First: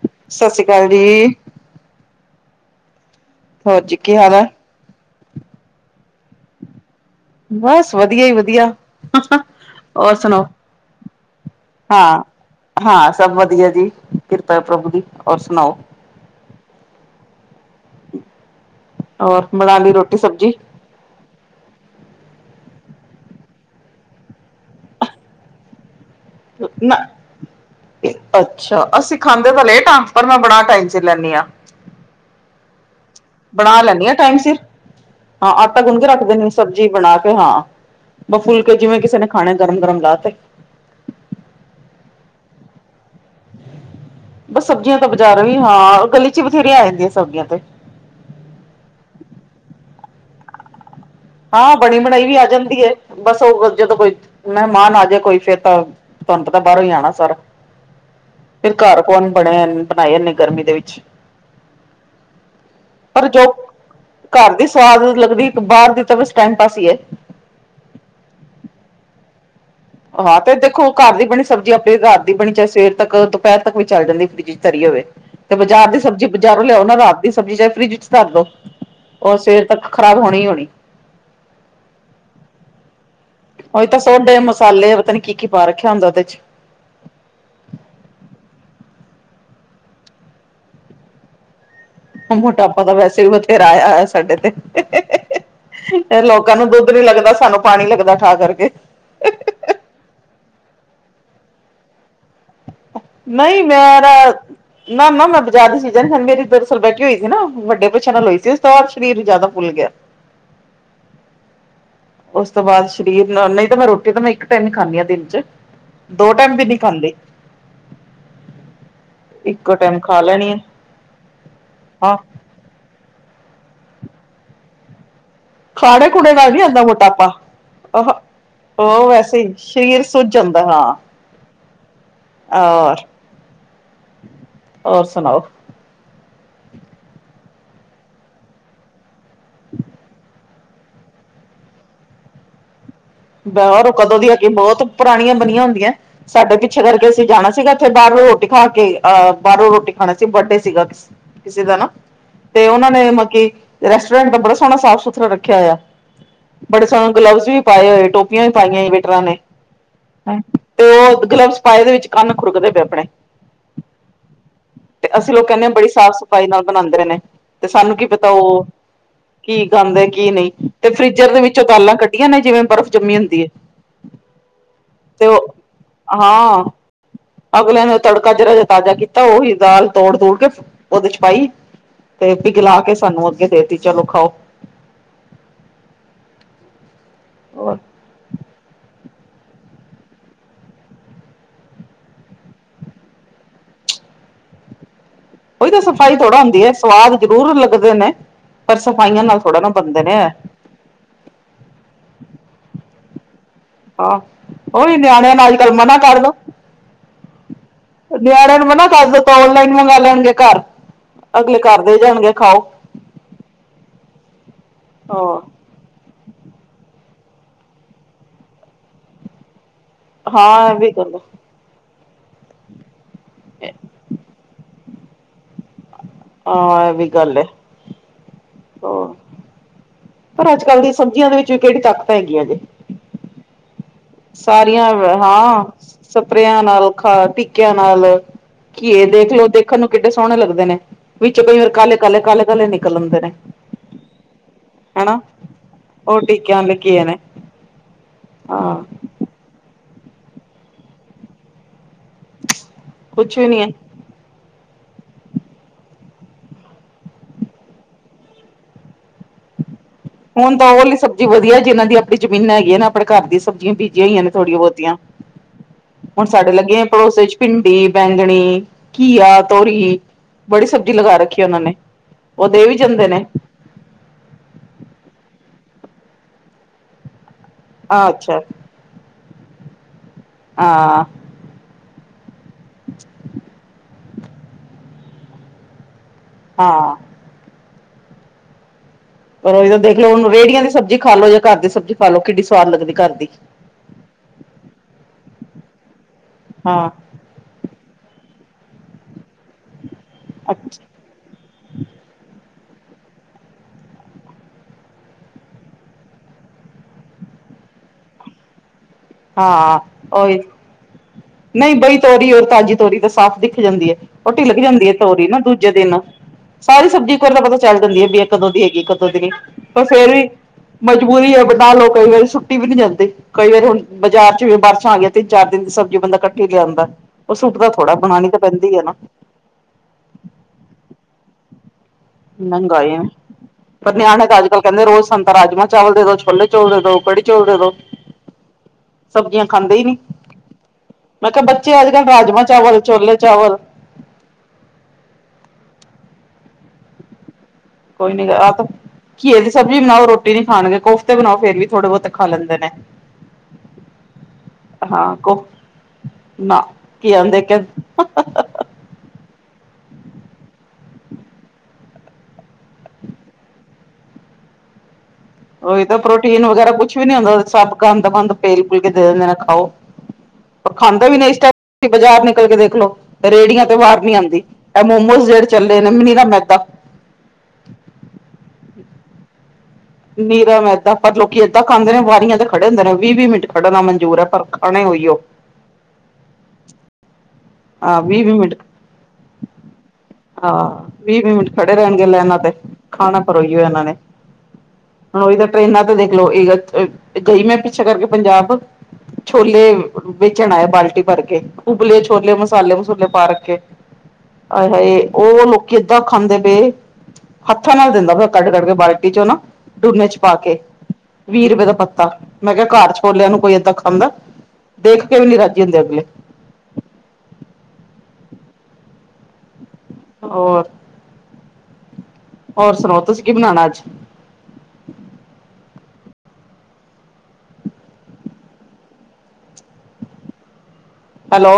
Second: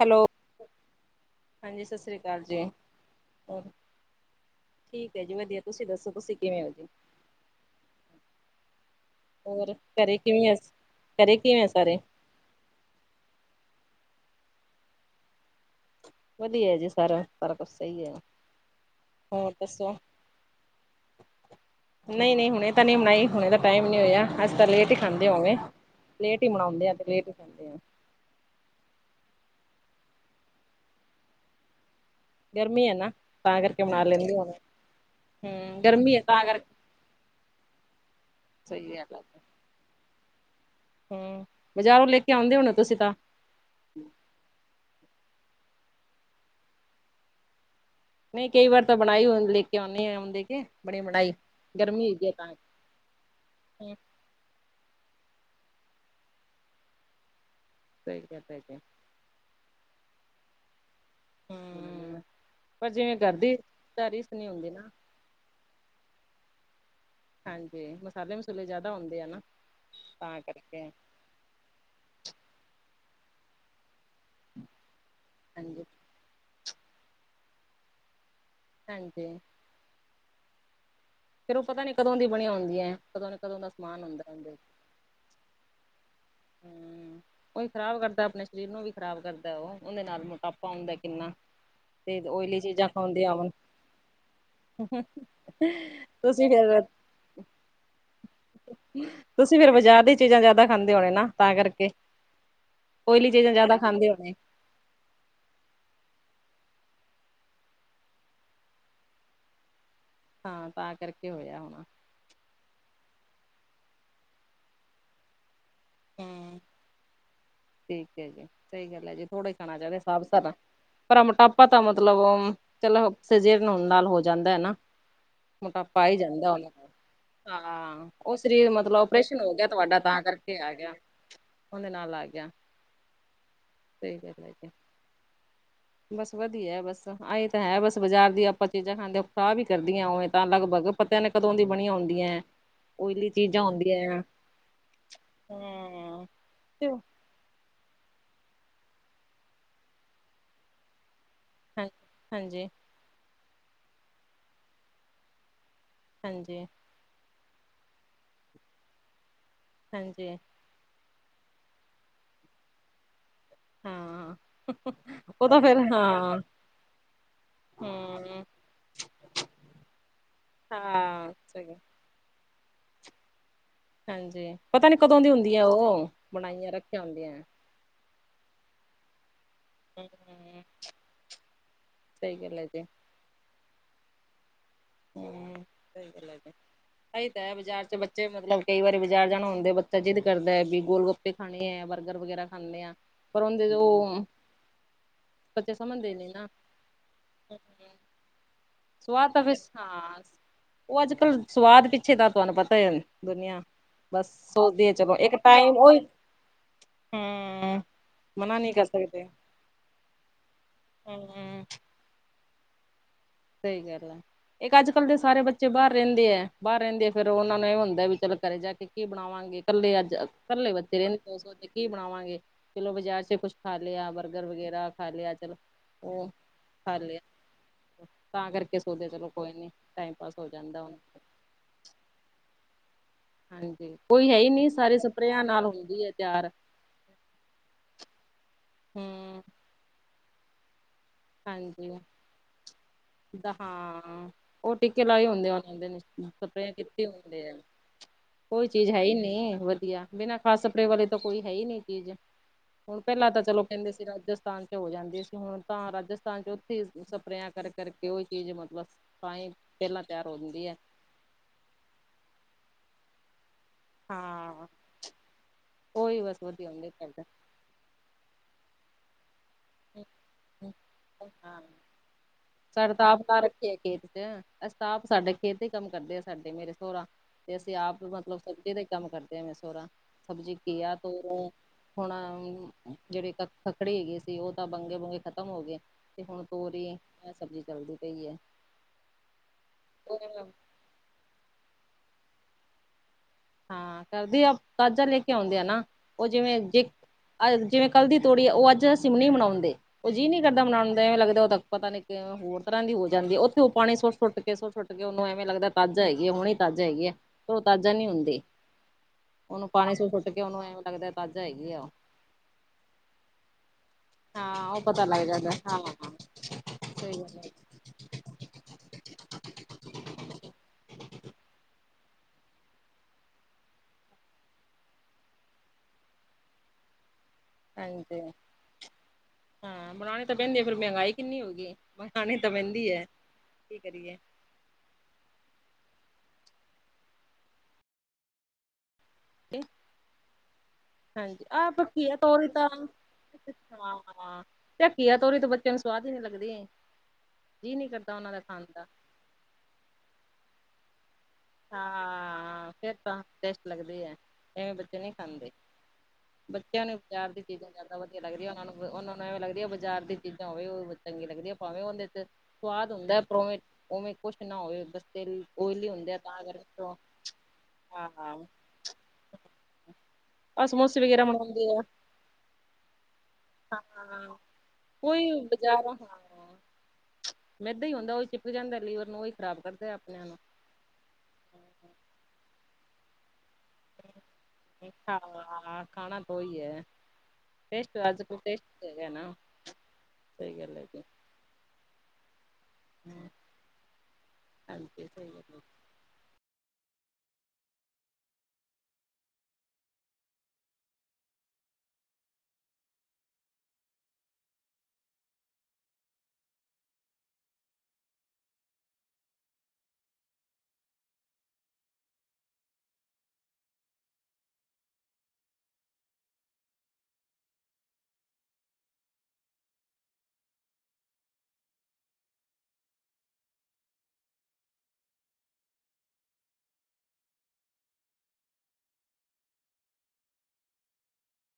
Hello. ਸਤਿ ਸ੍ਰੀ ਅਕਾਲ ਜੀ ਹਾਂਜੀ ਸਸ ਰਿ ਕਾਲ ਜੀ! ਹੋਰ ਹਾਂਜੀ ਕੀ ਹਾਲ ਹੈ? ਠੀਕ ਹੈ ਜੀ! ਵਧੀਆ ਤੁਸੀਂ ਦੱਸੋ ਤੁਸੀਂ ਕਿਵੇਂ ਹੋ ਜੀ? ਬਸ ਵਧੀਆ ਹੀ ਵਧੀਆ ਹੋਰ ਘਰੇ ਸੁਣਾਓ? ਕਿਵੇਂ ਆ? ਘਰੇ ਕਿਵੇਂ ਸਾਰੇ? ਹਾਂ ਹਾਂ ਸਭ ਵਧੀਆ ਜੀ! ਕਿਰਪਾ ਪ੍ਰਭੂ ਦੀ, ਹੋਰ ਸੁਣਾਓ? ਵਧੀਆ ਜੀ ਸਾਰਾ- ਸਾਰਾ ਕੁਛ ਸਹੀ ਆ, ਔਰ ਹੋਰ ਬਣਾ ਲਈ ਦੱਸੋ? ਰੋਟੀ ਸਬਜ਼ੀ? [inaudible] ਨਹੀ- ਨਹੀ ਹੁਣੇ ਤਾਂ ਨਹੀ ਬਣਾਈ, ਹੁਣੇ ਤਾਂ ਟਾਈਮ ਨਹੀ ਹੋਇਆ, ਅਸੀ ਤਾ ਲੇਟ ਹੀ ਖਾਦੇ ਹੋਗੇ। ਲੇਟ ਹੀ ਮਨਾਉਂਦੇ ਆ ਨਾ ਤੇ ਲੇਟ ਹੀ ਖਾਂਨੇ ਆ। ਅੱਛਾ, ਅਸੀਂ ਖਾਂਦੇ ਤਾਂ ਲੇਟ ਆ, ਪਰ ਮੈਂ ਬਣਾ ਟਾਈਮ ਸਿਰ ਲੈਂਨੀ ਆ। ਗਰਮੀ ਐ ਨਾ। ਤਾਂ ਬਣਾ ਕਰਕੇ ਲੈਂਨੀ ਆ ਲੈਂਦੇ ਟਾਈਮ ਹੋਣੇ ਸਿਰ। ਹਾਂ ਹਮ ਆਟਾ ਗੁੰਨ ਕੇ ਗਰਮੀ ਹੈ ਰੱਖ ਤਾਂ ਦੇਣੀ ਆ, ਕਰਕੇ ਸਬਜ਼ੀ ਬਣਾ ਕੇ ਹਾਂ, ਬਸ ਫੁਲਕੇ ਸਹੀ ਜਿਵੇਂ ਕਿਸੇ ਨੇ ਖ ਖਾਣਾ ਗਰਮ-ਗਰਮ ਲਾ ਤੇ। ਹੰਮ, ਬਾਜ਼ਾਰੋਂ ਲੈ ਕੇ ਆਉਂਦੇ ਹੋਣੇ ਤੁਸੀਂ ਤਾਂ। ਬਸ ਸਬਜ਼ੀਆਂ ਤਾਂ ਬਾਜ਼ਾਰ ਵੀ ਹਾਂ ਗਲੀ ਚ ਬਥੇਰੀਆਂ ਆ ਜਾਂਦੀਆਂ ਸਬਜ਼ੀਆਂ ਤੇ ਨਹੀਂ ਕਈ ਵਾਰ ਤਾਂ ਬਣਾਈ ਅ ਲੈ ਕੇ ਆਉਨੇ ਆਉਦੇ ਕੇ ਬਣੀ ਬਣਾਈ। ਹਾਂ, ਬਣੀ ਗਰਮੀ ਬਣਾਈ ਹੈਗੀ ਵੀ ਆ ਤਾਂ ਜਾਂਦੀ ਏ। ਬਸ ਉਹ ਜਦੋਂ ਕੋਈ ਮਹਿਮਾਨ ਆ ਜੇ ਕੋਈ ਫੇਰ ਤਾਂ ਤੁਹਾਨੂੰ ਪਤਾ ਬਾਹਰੋਂ ਹੀ ਆਉਣਾ ਸਾਰਾ ਸਹੀ ਕਹਿ ਤੇ ਫਿਰ ਹੈਗੇ ਏ। ਘਰ ਕੌਣ ਬਣੇ ਏ ਬਣਾਏ ਇੰਨੀ ਗਰਮੀ ਦੇ ਵਿੱਚ। ਹੰਮ, ਪਰ ਜਿਵੇਂ ਗਰ ਦੀ ਤਾਂ ਰੀਸ ਨੀ ਘਰ ਦੀ ਹੁੰਦੀ ਨਾ। ਸਵਾਦ ਲੱਗਦੀ ਇੱਕ ਬਾਹਰ ਦੀ ਤਾਂ ਬਸ ਟਾਈਮ ਪਾਸ ਹੀ ਏ। ਹਾਂਜੀ, ਮਸਾਲੇ ਮਸੂਲੇ ਜ਼ਿਆਦਾ ਹੁੰਦੇ ਆ ਨਾ। ਹਾਂ ਤਾਂ ਤੇ ਕਰਕੇ ਦੇਖੋ, ਘਰ ਦੀ ਬਣੀ ਸਬਜ਼ੀ ਆਪਣੇ ਰਾਤ ਦੀ ਬਣੀ ਚਾਹੇ ਸਵੇਰ ਤੱਕ ਦੁਪਹਿਰ ਤੱਕ ਵੀ ਚੱਲ ਜਾਂਦੀ। ਫਰਿੱਜ'ਚ ਧਰੀ ਹੋਵੇ ਤੇ ਹਾਂਜੀ ਬਾਜ਼ਾਰ ਦੀ ਸਬਜ਼ੀ ਬਜ਼ਾਰੋਂ ਲਿਆਓ ਨਾ ਰਾਤ ਦੀ ਸਬਜ਼ੀ ਚਾਹੇ ਫਰਿਜ ਚ ਧਰਦੋ ਉਹ ਹਾਂਜੀ ਸਵੇਰ ਤੱਕ ਖ਼ਰਾਬ ਹੋਣੀ-ਹੋਣੀ। ਫੇਰ ਉਹ ਪਤਾ ਨੀ ਕਦੋਂ ਦੀ ਬਣੀਆਂ ਹੁੰਦੀਆਂ ਏ। ਉਹੀ ਤਾਂ ਸੋਡੇ ਮਸਾਲੇ ਪਤਾ ਨੀ ਕੀ- ਕੀ ਪਾ ਰੱਖਿਆ ਹੁੰਦਾ ਉਹਦੇ ਚ। ਹਮ ਉਹੀ ਖ਼ਰਾਬ ਕਰਦਾ ਆਪਣੇ ਸਰੀਰ ਨੂੰ ਵੀ ਖ਼ਰਾਬ ਕਰਦਾ ਉਹ, ਉਹਦੇ ਨਾਲ ਮੋਟਾਪਾ ਆਉਦਾ ਕਿੰਨਾ। ਤੇ ਓਇਲੀ ਮੋਟਾਪਾ ਚੀਜ਼ਾਂ ਤਾਂ ਵੈਸੇ ਵੀ ਖਾਂਦੀਆਂ ਵ ਬਥੇਰਾ ਆਇਆ ਹੋਇਆ ਸਾਡੇ ਤੇ। ਕਈ ਤੁਸੀਂ ਲੋਕਾਂ ਨੂੰ ਫੇਰ ਦੁੱਧ ਨੀ ਲੱਗਦਾ, ਸਾਨੂੰ ਪਾਣੀ ਲੱਗਦਾ ਠਾ ਕਰਕੇ। ਤੁਸੀਂ ਫਿਰ ਬਾਜ਼ਾਰ ਦੀ ਚੀਜ਼ਾਂ ਜ਼ਿਆਦਾ ਖਾਂਦੇ ਹੋਣੇ ਨਾ ਤਾਂ ਕਰਕੇ। ਓਇਲੀ ਚੀਜ਼ਾਂ ਨਹੀਂ ਜ਼ਿਆਦਾ ਖਾਂਦੇ ਮੇਰਾ ਹੋਣੇ ਨਾ- ਨਾ ਮੈਂ ਬਾਜ਼ਾਰ ਦੀ ਚੀਜ਼ਾਂ ਨੀ ਖਾਂਦੀ, ਮੇਰੀ ਦਰਅਸਲ ਬੇਟੀ ਹੋਈ ਸੀ, ਨਾ ਵੱਡੇ ਅਪੇ੍ਸਨ ਨਾਲ ਹੋਈ ਸੀ, ਉਸ ਤੋਂ ਬਾਦ ਸਰੀਰ ਜ਼ਿਆਦਾ ਭੁੱਲ ਗਿਆ। ਹਾਂ, ਤਾਂ ਕਰਕੇ ਹੋਇਆ ਹੋਣਾ। ਉਸ ਤੋਂ ਬਾਅਦ ਸਰੀਰ ਨ ਨਹੀਂ ਤਾਂ ਮੈਂ ਰੋਟੀ ਤਾਂ ਮੈਂ ਇੱਕ ਟਾਈਮ ਹੀ ਖਾਂਨੀ ਹਾਂ ਦਿਨ 'ਚ। ਦੋ ਟਾਈਮ ਹਮ ਵੀ ਨੀ ਖਾਂਦੀ। ਠੀਕ ਹੈ ਜੀ, ਸਹੀ ਗੱਲ ਹੈ ਜੀ, ਥੋੜ੍ਹੇ ਹੀ ਇੱਕੋ ਖਾਣਾ ਚਾਹੁੰਦੇ ਟਾਈਮ ਖਾ ਸਾਭ ਲੈਣੀ ਸਾਰਾ, ਆ ਪਰ ਮੋਟਾਪਾ ਤਾਂ ਹਾਂ ਮਤਲਬ ਚਲੋ, ਕ ਸੀਜੇਰੀਅਨ ਹੋਣ ਨਾਲ ਹੋ ਜਾਂਦਾ ਐ ਨਾ, ਮੋਟਾਪਾ ਖਾਣੇ ਆ ਈ ਖੂਣੇ ਨਾਲ ਜਾਂਦਾ ਨੀ ਉਹਨੂੰ। ਆਂਦਾ ਮੋਟਾਪਾ। ਹਾਂ, ਉਹ ਸਰੀਰ ਮਤਲਬ ਉਹ ਵੈਸੇ ਆਪਰੇਸ਼ਨ ਹੋ ਹੀ ਗਿਆ ਤੁਹਾਡਾ ਸਰੀਰ ਤਾਂ ਸੁੱਜ ਕਰਕੇ ਜਾਂਦਾ ਆ ਗਿਆ। ਹਾਂ ਉਹਦੇ ਨਾਲ ਆ ਗਿਆ। ਔਰ ਠੀਕ ਐ - ਠੀਕ ਐ ਔਰ ਸੁਣਾਓ। ਬਸ ਵਧੀਆ, ਬਸ ਆਹੀਂ ਤਾਂ ਹੈ ਬਸ ਬਾਜ਼ਾਰ ਦੀਆ ਆਪਾਂ ਚੀਜ਼ਾਂ ਖਾਂਦੇ ਖਰਾਬ ਈ ਕਰਦੀਆਂ ਉਵੇਂ ਤਾਂ, ਲਗਭਗ ਪਤਾ ਨੀ ਕਦੋਂ ਦੀ ਬਣੀਆਂ ਹੁੰਦੀਆਂ ਐ। ਹੋਰ ਕਦੋਂ ਦੀ ਹੇਗੀ ਏ, ਬਹੁਤ ਪੁਰਾਣੀਆਂ ਬਣੀਆ ਹੁੰਦੀਆਂ। ਹਮ ਸਾਡੇ ਪਿੱਛੇ ਕਰਕੇ ਤੇ ਜਾਣਾ ਸੀਗਾ, ਉੱਥੇ ਬਾਹਰੋਂ ਰੋਟੀ ਖਾ ਕੇ ਅਹ ਬਾਹਰੋਂ ਰੋਟੀ ਖਾਣਾ ਸੀ, ਬਰਡੇ ਸੀਗਾ ਕਿਸ ਕਿਸੇ ਦਾ ਹਾਂ ਨਾ, ਤੇ ਹਾਂਜੀ ਉਹਨਾਂ ਨੇ ਮਾਕਿ ਰੈਸਟੋਰੈਂਟ ਬਹੁਤ ਸੋਹਣਾ ਸਾਫ਼ ਸੁਥਰਾ ਰੱਖਿਆ ਹੋਇਆ। ਹਾਂਜੀ। ਤੇ ਸ ਗਲਬਜ਼ ਵੀ ਪਾਏ ਹੋਏ, ਟੋਪੀਆਂ ਵੀ ਪਾਈਆਂ ਈ ਬੇਟਰਾਂ ਨੇ, ਹਾਂਜੀ ਹ ਤੇ ਉਹ ਗੇਲਬਜ ਪਾਏ, ਉਦੇ ਵਿੱਚ ਕੰਨ ਖੁਰਕਦੇ ਪਏ ਆਪਣੇ। ਹਾਂ ਤੇ ਅਸੀਂ ਲੋਕ ਉਹ ਤਾਂ ਕਹਿੰਨੇ ਫੇਰ ਬੜੀ ਸਾਫ਼ ਹਾਂ ਸਫ਼ਾਈ ਨਾਲ ਬਣਾਂਦੇ ਨੇ, ਤੇ ਸਾਨੂੰ ਕੀ ਪਤਾ ਹਮ ਉਹ ਕੀ ਗਾਦੇ ਕੀ ਨਹੀਂ ਤੇ ਫਰਿਜਰ ਹਾਂ ਦੇ ਵਿੱਚੋਂ ਸਹੀ ਦਾਲਾਂ ਕੱਢੀਆਂ ਨੇ ਜਿਵੇਂ ਬਰਫ਼ ਜੰਮੀ ਹੁੰਦੀ ਏ। ਹਾਂਜੀ, ਪਤਾ ਨੀ ਕਦੋਂ ਦੀ ਹੁੰਦੀ ਹੈ ਉਹਹ ਬਣਾਈਆਂ ਰੱਖਿਆ ਹੁੰਦੀਆਂ। ਉਹਨਾ ਨੂੰ ਤੜਕਾ ਜਿਹੜ ਤਾਜ਼ਾ ਕੀ ਤਾਂ ਉਹੀ ਦਾਲ ਹੂੰ ਤੋੜ, ਤੁੜ ਕੇ ਉਹਦੇ ਚ ਪਾਈ, ਤੇ ਸਹੀ ਗੱਲ ਹੈ ਪਿਘਲਾ ਜੀ ਕੇ ਸਾਨੂੰ ਅੱਗੇ ਦੇ ਤੀ। ਚਲੋ ਖਾਓ। ਹਮ ਸਹੀ ਗੱਲ ਹੈ, ਸਹੀ ਤਾਂ ਹੈ ਹੋਰ ਬਾਜ਼ਾਰ ਚ ਬੱਚੇ ਮਤਲਬ ਕਈ ਵਾਰੀ ਚਾਰ ਜਾਣਾ ਹੁੰਦੇ ਬੱਚਾ ਜਿੱਦ ਕਰਦਾ ਹੈ ਗੋਲ ਗੱਪੇ ਖਾਣੇ ਐ ਬਰਗਰ ਵਗੈਰਾ ਖਾਂਣੇ ਆ। ਪਰ ਉਹਦੇ ਚ ਔਹ ਉਹੀ ਤਾਂ ਸਫ਼ਾਈ ਥੋੜਾ ਹੁੰਦੀ ਹੈ, ਸਵਾਦ ਜ਼ਰੂਰ ਲੱਗਦੇ ਨੇ। ਪਰ ਸਫਾਈਆਂ ਸਵਾਦ ਨਾਲ ਤਾਂ ਫਿਰ ਥੋੜ੍ਹਾ ਨਾ ਬਣਦੇ ਨੇ ਹਾਂ ਐ। ਉਹ ਅੱਜ ਕੱਲ੍ਹ ਸਵਾਦ ਪਿੱਛੇ ਤਾਂ ਤੁਹਾਨੂੰ ਪਤਾ ਐ ਦੁਨੀਆਂ ਆਹ ਬਸ ਸੋਚਦੀ ਹੈ ਉਹੀ ਚਲੋ ਨਿਆਣਿਆਂ ਇੱਕ ਨੂੰ ਅੱਜ ਕੱਲ੍ਹ ਟਾਈਮ ਮਨਾ ਉਹੀ ਕਰਦੋ। ਹੂੰ ਨਿਆਣਿਆ ਮਨਾ ਕਰ ਦੋ, ਤਾਂ ਔਨਲਾਈਨ ਮੰਗਾ ਲੈਣਗੇ ਘਰ। ਹਮ, ਹਮ। ਇਹ ਘਰ ਦੇ ਜਾਣਗੇ ਖਾਓ। ਸਹੀ ਗੱਲ ਐ, ਇਹ ਅੱਜ ਕੱਲ੍ਹ ਦੇ ਹਾਂ ਸਾਰੇ ਬੱ ਬੱਚੇ ਬਾਹਰ ਰਹਿੰਦੇ ਆ, ਬਾਹਰ ਰਹਿੰਦੇ ਆ ਫੇਰ ਉਹਨਾ ਨੂੰ ਇਹ ਹੁੰਦਾ ਵੀ ਚੱਲ ਘਰੇ ਜਾ ਕੇ ਕੀ ਬਣਾਵਾਂਗੇ, ਇਕੱਲੇ ਅੱਜ ਹਾਂ ਕੱਲੇ ਇਹ ਵੀ ਬੱਚੇ ਗੱਲ ਰਹਿੰਦੇ ਦ ਸੋਚ, ਹੈ, ਸੋਚ ਕੇ ਕੀ ਬਣਾਵਾਂਗੇ ਚਲੋ ਬਾਜ਼ਾਰ ਚ ਚ ਕੁਛ ਖਾ ਲਿਆ ਬਰਗਰ ਵਗੈਰਾ ਖਾ ਲਿਆ ਚਲੋ। ਉਹ ਆ ਖਾ ਵੀ ਲਿਆ ਗੱਲ ਐ। ਤਾਂ ਕਰਕੇ ਸੋਚਦੇ ਆ ਚਲੋ ਕੋਈ ਨੀ। ਟਾਈਮ ਪਾਸ ਹੋ ਪਰ ਅੱਜ ਕੱਲ ਜਾਂਦਾ ਦੀਆਂ ਹੁਣ ਸਬਜ਼ੀਆਂ ਦੇ ਵਿੱਚ ਵੀ ਕਿਹੜੀ ਤਾਕਤ ਹੈਗੀਆਂ ਹਜੇ। ਹਾਂਜੀ। ਕੋਈ ਹੈ ਹੀ ਨਹੀਂ ਸਾਰੀਆਂ ਸਾਰੇ ਸਪਰੇਆਂ ਹਾਂ ਨਾਲ ਹੁੰਦੀ ਹੈ ਤਿਆਰ ਸਪਰੇਆਂ ਨਾਲ ਖਾ ਟੀਕਿਆਂ ਨਾਲ ਕੀਏ ਹੂੰ ਦੇਖਲੋ ਦੇਖਣ ਨੂੰ ਕਿੱਡੇ ਸੋਹਣੇ ਲੱਗਦੇ ਨੇ ਵਿੱਚੋਂ ਕਈ ਵਾਰ ਹਾਂਜੀ, ਕਾਲੇ ਕਾਲੇ ਕਾਲੇ ਕਾਲੇ ਨਿਕਲ ਆਂਦੇ ਨੇ ਹਾਂ ਉਹ ਟੀਕੇ ਹਨਾ ਲਾਏ ਹੁੰਦੇ ਉਹਨਾਂ ਦੇ ਨੇ। ਉਹ ਟੀਕਿਆਂ ਸਪਰੇਅ ਆਲੇ ਘੀਏ ਕੀਤੀ ਨੇ ਹੁੰਦੀ ਐ, ਕੋਈ ਹਾਂ ਚੀਜ਼ ਹੈ ਹੀ ਨੀ ਵਧੀਆ। ਬਿਨਾਂ ਖਾਦ ਸਪਰੇ ਵਾਲੇ ਤਾਂ ਕੋਈ ਹੈ ਹੀ ਨਹੀਂ ਚੀਜ਼, ਹੁਣ ਪਹਿਲਾਂ ਕੁਛ ਤਾਂ ਵੀ ਨੀ ਚਲੋ ਹੈ ਕਹਿੰਦੇ ਸੀ ਰਾਜਸਥਾਨ ਚ ਹੋ ਜਾਂਦੇ ਸੀ, ਹੁਣ ਤਾਂ ਰਾਜ ਰਾਜਸਥਾਨ ਚ ਉੱਥੇ ਸਪਰੇਆਂ ਕਰ ਕਰ ਕੇ ਉਹੀ ਚੀਜ਼ ਮਤਲਬ ਤਾਂਹੀ। ਹੁਣ ਤਾਂ ਉਹ ਆਲੀ ਸਬਜ਼ੀ ਵਧੀਆ, ਜਿਹਨਾਂ ਦੀ ਆਪਣੀ ਜ਼ਮੀਨਾਂ ਹੈਗੀਆਂ ਨਾ ਆਪਣੇ ਘਰ ਦੀਆਂ ਸਬਜ਼ੀਆਂ ਬੀਜ ਬੀਜੀਆਂ ਹੋਈਆਂ ਨੇ ਥੋੜੀਆਂ ਹਾਂ ਬਹੁਤੀਆਂ, ਉਹੀ ਹੁਣ ਬਸ ਸਾਡੇ ਵਧੀਆ ਲੱਗੇ ਹੁੰਦੀ ਪੜੋਸ ਕਰਦਾ ਚ ਭਿੰਡੀ, ਬੈਂਗਣੀ। ਘੀਆ ਤੋਰੀ ਬੜੀ ਸਬਜ਼ੀ ਲਗਾ ਰੱਖੀ ਉਹਨਾਂ ਹਾਂ ਨੇ। ਉਹ ਦੇ ਵੀ ਸਾਡੇ ਤਾਂ ਜਾਂਦੇ ਆਪ ਨੇ ਉਗਾ ਰੱਖੇ ਆ ਖੇਤ ਚ। ਅਸੀ ਤਾਂ ਆਪ, ਸਾਡੇ ਖੇਤ ਤੇ ਕੰਮ ਕਰਦੇ ਆ ਸਾਡੇ ਮੇਰੇ ਸੋਹਰਾ। ਤੇ ਅਸੀਂ ਆਪ ਮਤਲਬ ਅੱਛਾ ਸਬਜ਼ੀ ਦਾ ਹੀ ਕੰਮ ਕਰਦੇ ਆ ਮੈਂ ਸੋਹਰਾ। ਸਬਜ਼ੀ ਘੀਆ, ਹਾਂ ਤੋਰੀ ਹੁਣ ਜੇਹੜੀ ਕ ਕਕੜੀ ਹੈਗੇ ਸੀ। ਉਹ ਤਾਂ ਬੰਗੇ ਬੰਗੇ ਖ਼ਤਮ ਹੋ ਗਏ, ਤੇ ਹੁਣ ਤੋਰੀ ਹਾਂ ਐ ਸਬਜ਼ੀ ਚੱਲਦੀ ਪਈ ਐ। ਪਰ ਓਹੀ ਤੇ ਦੇਖ ਲਓੁ ਰੇਹੜੀਆਂ ਦੀ ਸਬਜ਼ੀ ਖਾਲੋ ਜਾਂ ਘਰ ਦੀ ਸਬਜ਼ੀ ਖਾਲੋ, ਕਿੱਡੀ ਸਵਾਦ ਲੱਗਦੀ ਘਰ ਦੀ। ਹਾਂ ਕਰਦੇ ਆ ਤਾਜ਼ਾ ਲੈ ਕੇ ਆਉਂਦੇ ਆ ਨਾ, ਓਹ ਜਿਵੇਂ ਜੇ ਹਾਂ ਅ ਜਿਵੇਂ ਕੱਲ੍ਹ ਦੀ ਤੋੜੀ ਆ ਓਹ ਅੱਜ ਅਸੀ ਨੀ ਬਨਾਉਦੇ ਓਹ ਜੀ ਨੀ ਕਰਦਾ ਅੱਛਾ ਬਨਾਉਂਦੇ ਐਂ ਲੱਗਦਾ ਓਹ ਪਤਾ ਨੀ ਹੋਰ ਤਰ੍ਹਾਂ ਦੀ ਹੋ ਜਾਂਦੀ ਐ ਉੱਥੇ ਓਹ ਪਾਣੀ ਸੁੱਟ-ਸੁੱਟ ਕੇ ਸੁੱਟ-ਸੁੱਟ ਕੇ ਓਹਨੂੰ ਐਵੇਂ ਲੱਗਦਾ ਤਾਜ਼ਾ ਹੈਗੀ ਐ ਹੁਣੀ ਤਾਜ਼ਾ ਹੈਗੀ ਐ। ਓ ਤਾਜ਼ਾ ਨੀ ਹੁੰਦੀ। ਉਹਨੂੰ ਹਾਂ ਪਾਣੀ ਸੁੱਟ ਸੁੱਟ ਓਹੀ, ਕੇ ਉਹਨੂੰ ਐਵੇਂ ਲੱਗਦਾ ਤਾਜ਼ਾ ਹੈਗੀ ਨਹੀਂ ਆ ਉਹ ਬਈ ਤੋਰੀ ਔਰ ਤਾਜ਼ੀ ਤੋਰੀ ਤਾਂ ਸਾਫ਼ ਦਿਖ ਜਾਂਦੀ ਐ। ਓਹ ਢਿਲਕ ਹਾਂ ਉਹ ਜਾਂਦੀ ਐ ਪਤਾ ਤੋਰੀ ਲੱਗ ਨਾ ਜਾਂਦਾ ਦੂਜੇ ਹਾਂ ਦਿਨ, ਹਾਂ ਸਾਰੀ ਸਬਜ਼ੀ ਸਹੀ ਇੱਕਵਾਰ ਗੱਲ ਦਾ ਹੈ ਪਤਾ ਚੱਲ ਢੱਲੀਐ ਪਇਐ, ਕਦੋਂ ਦੀ ਹੈਗੀ ਕਦੋਂ ਦੀ ਨੀ ਪਰ ਫੇਰ ਵੀ ਮਜਬੂਰੀ ਐ ਬਣਾ ਲਓ ਕਈ ਵਾਰੀ ਸੁੱਟੀ ਵੀ ਨੀ ਜਾਂਦੀ, ਕਈ ਵਾਰੀ ਹੁਣ ਬਾਜ਼ਾਰ ਚ ਵੀ ਬਾਰਿਸ਼ਾਂ ਆ ਗਈਆਂ ਤਿੰਨ ਚਾਰ ਦਿਨ ਦੀ ਸਬਜ਼ੀ ਬੰਦਾ ਇਕੱਠੀ ਲੇਆਉਂਦਾ। ਓਹ ਸੁੱਟ ਨਾ ਥੋੜ੍ਹਾ ਹਾਂਜੀ ਬਣਾਣੀ ਤਾਂ ਪੈਂਦੀ ਐ ਨਾ। ਹਾਂ ਬਣਾਣੀ ਤਾਂ ਪੈਂਦੀ ਐ, ਫੇਰ ਮੈਹੰਗਾਈ ਕਿੰਨੀ ਹੋ ਗਈ ਐ। ਮਹਿੰਗਾਈ ਐ, ਪਰ ਕਰੀਏ ਨਿਆਣੇ ਤਾ ਅੱਜ-ਕੱਲ ਕੈਹੰਦੇ ਰੋਜ਼ ਸਾਨੂੰ ਤਾਂ ਰਾਜਮਾਂਹ-ਚਾਲਵ ਦੇ ਦੋ, ਛੋਲੇ-ਚੌਲ ਦੇ ਦੋ, ਕੜੀ-ਚੌਲ ਦੇ ਦੋ ਸਬਜ਼ੀਆਂ ਖਾਂਦੇ ਈ ਨੀ। ਮੈਂ ਕਿਹਾ ਹਾਂਜੀ ਆਪ ਬੱਚੇ ਅੱਜ ਕੱਲ੍ਹ ਘੀਆ, ਰਾਜਮਾਂ ਤੋਰੀ ਤਾਂ, ਚਾਵਲ ਛੋਲੇ ਚਾਵਲ ਹਾਂ ਤੇ ਘੀਆ, ਤੋਰੀ ਤਾਂ ਬੱਚਿਆਂ ਨੂੰ ਸਵਾਦ ਈ ਨੀ ਲੱਗਦੀ। ਜੀਅ ਕੋਈ ਕਰਦਾ ਨੀ ਉਹਨਾਂ ਦਾ ਗੱਲ ਆ, ਖਾਣ ਦਾ ਘੀਏ ਦੀ ਸਬਜ਼ੀ ਬਣਾਓ ਰੋਟੀ ਨੀ ਖਾਣਗੇ ਕੋਫਤੇ ਬਣਾਓ ਫੇਰ ਵੀ ਥੋੜੇ ਬਹੁਤ ਖਾ ਲੈਂਦੇ ਨੇ ਹਾਂ ਫੇਰ ਤਾਂ ਟੇਸਟ ਲਗਦੀ ਐ, ਐਂਵੇ ਬੱਚੇ ਨੀ ਹਾਂ ਕੋ ਖਾਂਦੇ। ਨਾ ਬੱਚੇਆਂ ਨੂੰ ਕੀ ਬਜ਼ਾਰ ਆਂਦੇ ਦੀ ਕੇ ਚੀਜ਼ਾਂ ਜ਼ਿਆਦਾ ਵਦੀਆ ਲੱਗਦੀਆਂ ਓਹਨਾਂ ਨੂੰ। ਓਹਨਾਂ ਨੂੰ ਐਵੇਂ ਲੱਗਦੀ ਹੈ ਬਾਜ਼ਾਰ ਦੀ ਚੀਜ਼ਾਂ ਹੋਵੇ ਓਹ ਚੰਗੀ ਲੱਗਦੀਆਂ ਭਾਵੇਂ ਓਹਦੇ ਚ ਸਵਾਦ ਹੁੰਦੈ ਪਰ ਉਵੇਂ-ਉਵੇਂ ਕੁਛ ਨਾ ਹੋਵੇ ਬਸ ਤੇਲ ਓਇਲੀ ਹੁੰਦੇ ਆ। ਤਾਂ ਟੀਨ ਵਗੈਰਾ ਕਰਕੇ ਹਾਂ ਕੁੱਛ ਵੀ ਨੀ ਹੁੰਂਦਾ ਸਭ ਗੰਦ ਵੰਦ ਹਾਂ ਪੇਲ ਪੂਲ ਕੇ ਦੇ ਦਿੰਦੇ ਨੇ ਖਾਓ ਆਹ ਪਰ ਸਮੋਸੇ ਖਾਂਦੇ ਵੀ ਵਗੈਰਾ ਨੇ ਇਸ ਬਣਾਉਂਦੇ ਆ ਟੈਮ, ਬਾਜ਼ਾਰ ਨਿਕਲ ਕੇ ਦੇਖਲੋ ਰੇਹੜੀਆਂ ਤੇ ਵਾਰ ਨੀ ਹਾਂ ਆਂਦੀ। ਐਹ ਮੋਮੋਜ ਉਹੀ ਜੇਹੜੇ ਚੱਲੇ ਨੇ ਮੀ ਨੀਰਾ ਮੈਦਾ ਮੈੱਦਾ ਈ ਹੁੰਦਾ ਉਹੀ ਚਿਪਕ ਜਾਂਦਾ ਲੀਵਰ ਨੂੰ ਉਹੀ ਖਰਾਬ ਕਰਦੈ ਆਪ। ਨੀਰਾ ਮੈਦਾ ਪਰ ਲੋਕੀ ਏਦਾਂ ਖਾਂਦੇ ਨੇ ਵਾਰੀਆਂ ਦੇ ਖੜੇ ਹੁੰਦੇ ਨੇ, ਵੀ-ਵੀ ਮਿੰਟ ਖੜਨਾ ਮਨਜ਼ੂਰ ਐ ਪਰ ਖਣੇ ਓਈਓ [unintelligible] ਖਾਣਾ ਓਈਐ ਟੇਸਟ ਹਾਂ ਅੱਜ ਵੀਹ ਵੀਹ ਕੋ ਮਿੰਟ ਟੇਸਟ ਹੈਗਾ ਨਾ, ਸਈ ਗੱਲ ਐ ਹਾਂ ਜ ਵੀਹ ਵੀਹ ਮਿੰਟ ਖੜੇ ਰੈਹਣਗੇ ਲੈਨਾਂ ਤੇ, ਖਾਣਾ ਹਾਂ, ਪਰ ਓਈਓ ਐ ਏਹਨਾਂ ਨੇ, ਹਾਂਜੀ ਹੁਣ ਸਹੀ ਉਹੀ ਗੱਲ ਤਾਂ ਹੈ। ਟਰੇਨਾਂ ਦੇਖਲੋ ਏਗਲ ਗਈ ਮੈਂ ਪਿੱਛੇ ਕਰਕੇ ਪੰਜਾਬ ਛੋਲੇ ਵੇਚਣ ਆਏਆ ਬਾਲਟੀ ਭਰ ਕੇ ਉਬਲੇ ਛੋਲੇ ਮਸ ਮਸਾਲੇ ਮਸੂਲੇ ਪਾ ਕੇ, ਆਏ ਹਾਏ! ਓ ਲੋਕੀ ਏਦਾਂ ਖਾਂਦੇ ਪੇ ਹੱਥਾਂ ਨਾਲ ਦੇੰਦਾ ਫੇਰ ਕੱਢ-ਕੱਢ ਕੇ ਬਾਲਟੀ ਚ ਨਾ, ਡੋਨੇ ਇਚ ਪਾ ਕੇ। ਵੀ ਰੁਪਏ ਦਾ ਪੱਤਾ, ਮੈਂ ਕੇਆ ਘਰ ਚ ਛੋਲੇਆਂ ਨੂੰ ਕੋਈ ਏਦਾਂ ਖਾਂਦੈ। ਦੇਖ ਕੇ ਵੀ ਨੀ ਰਾਜੀ ਹੁੰਦੇ ਅਗਲੇ। ਹੋਰ ਹੋਰ ਸੁਣਾਓ ਤੁਸੀਂ ਕੀ ਬਣਣੈ ਅੱਜ। ਹੈਲੋ।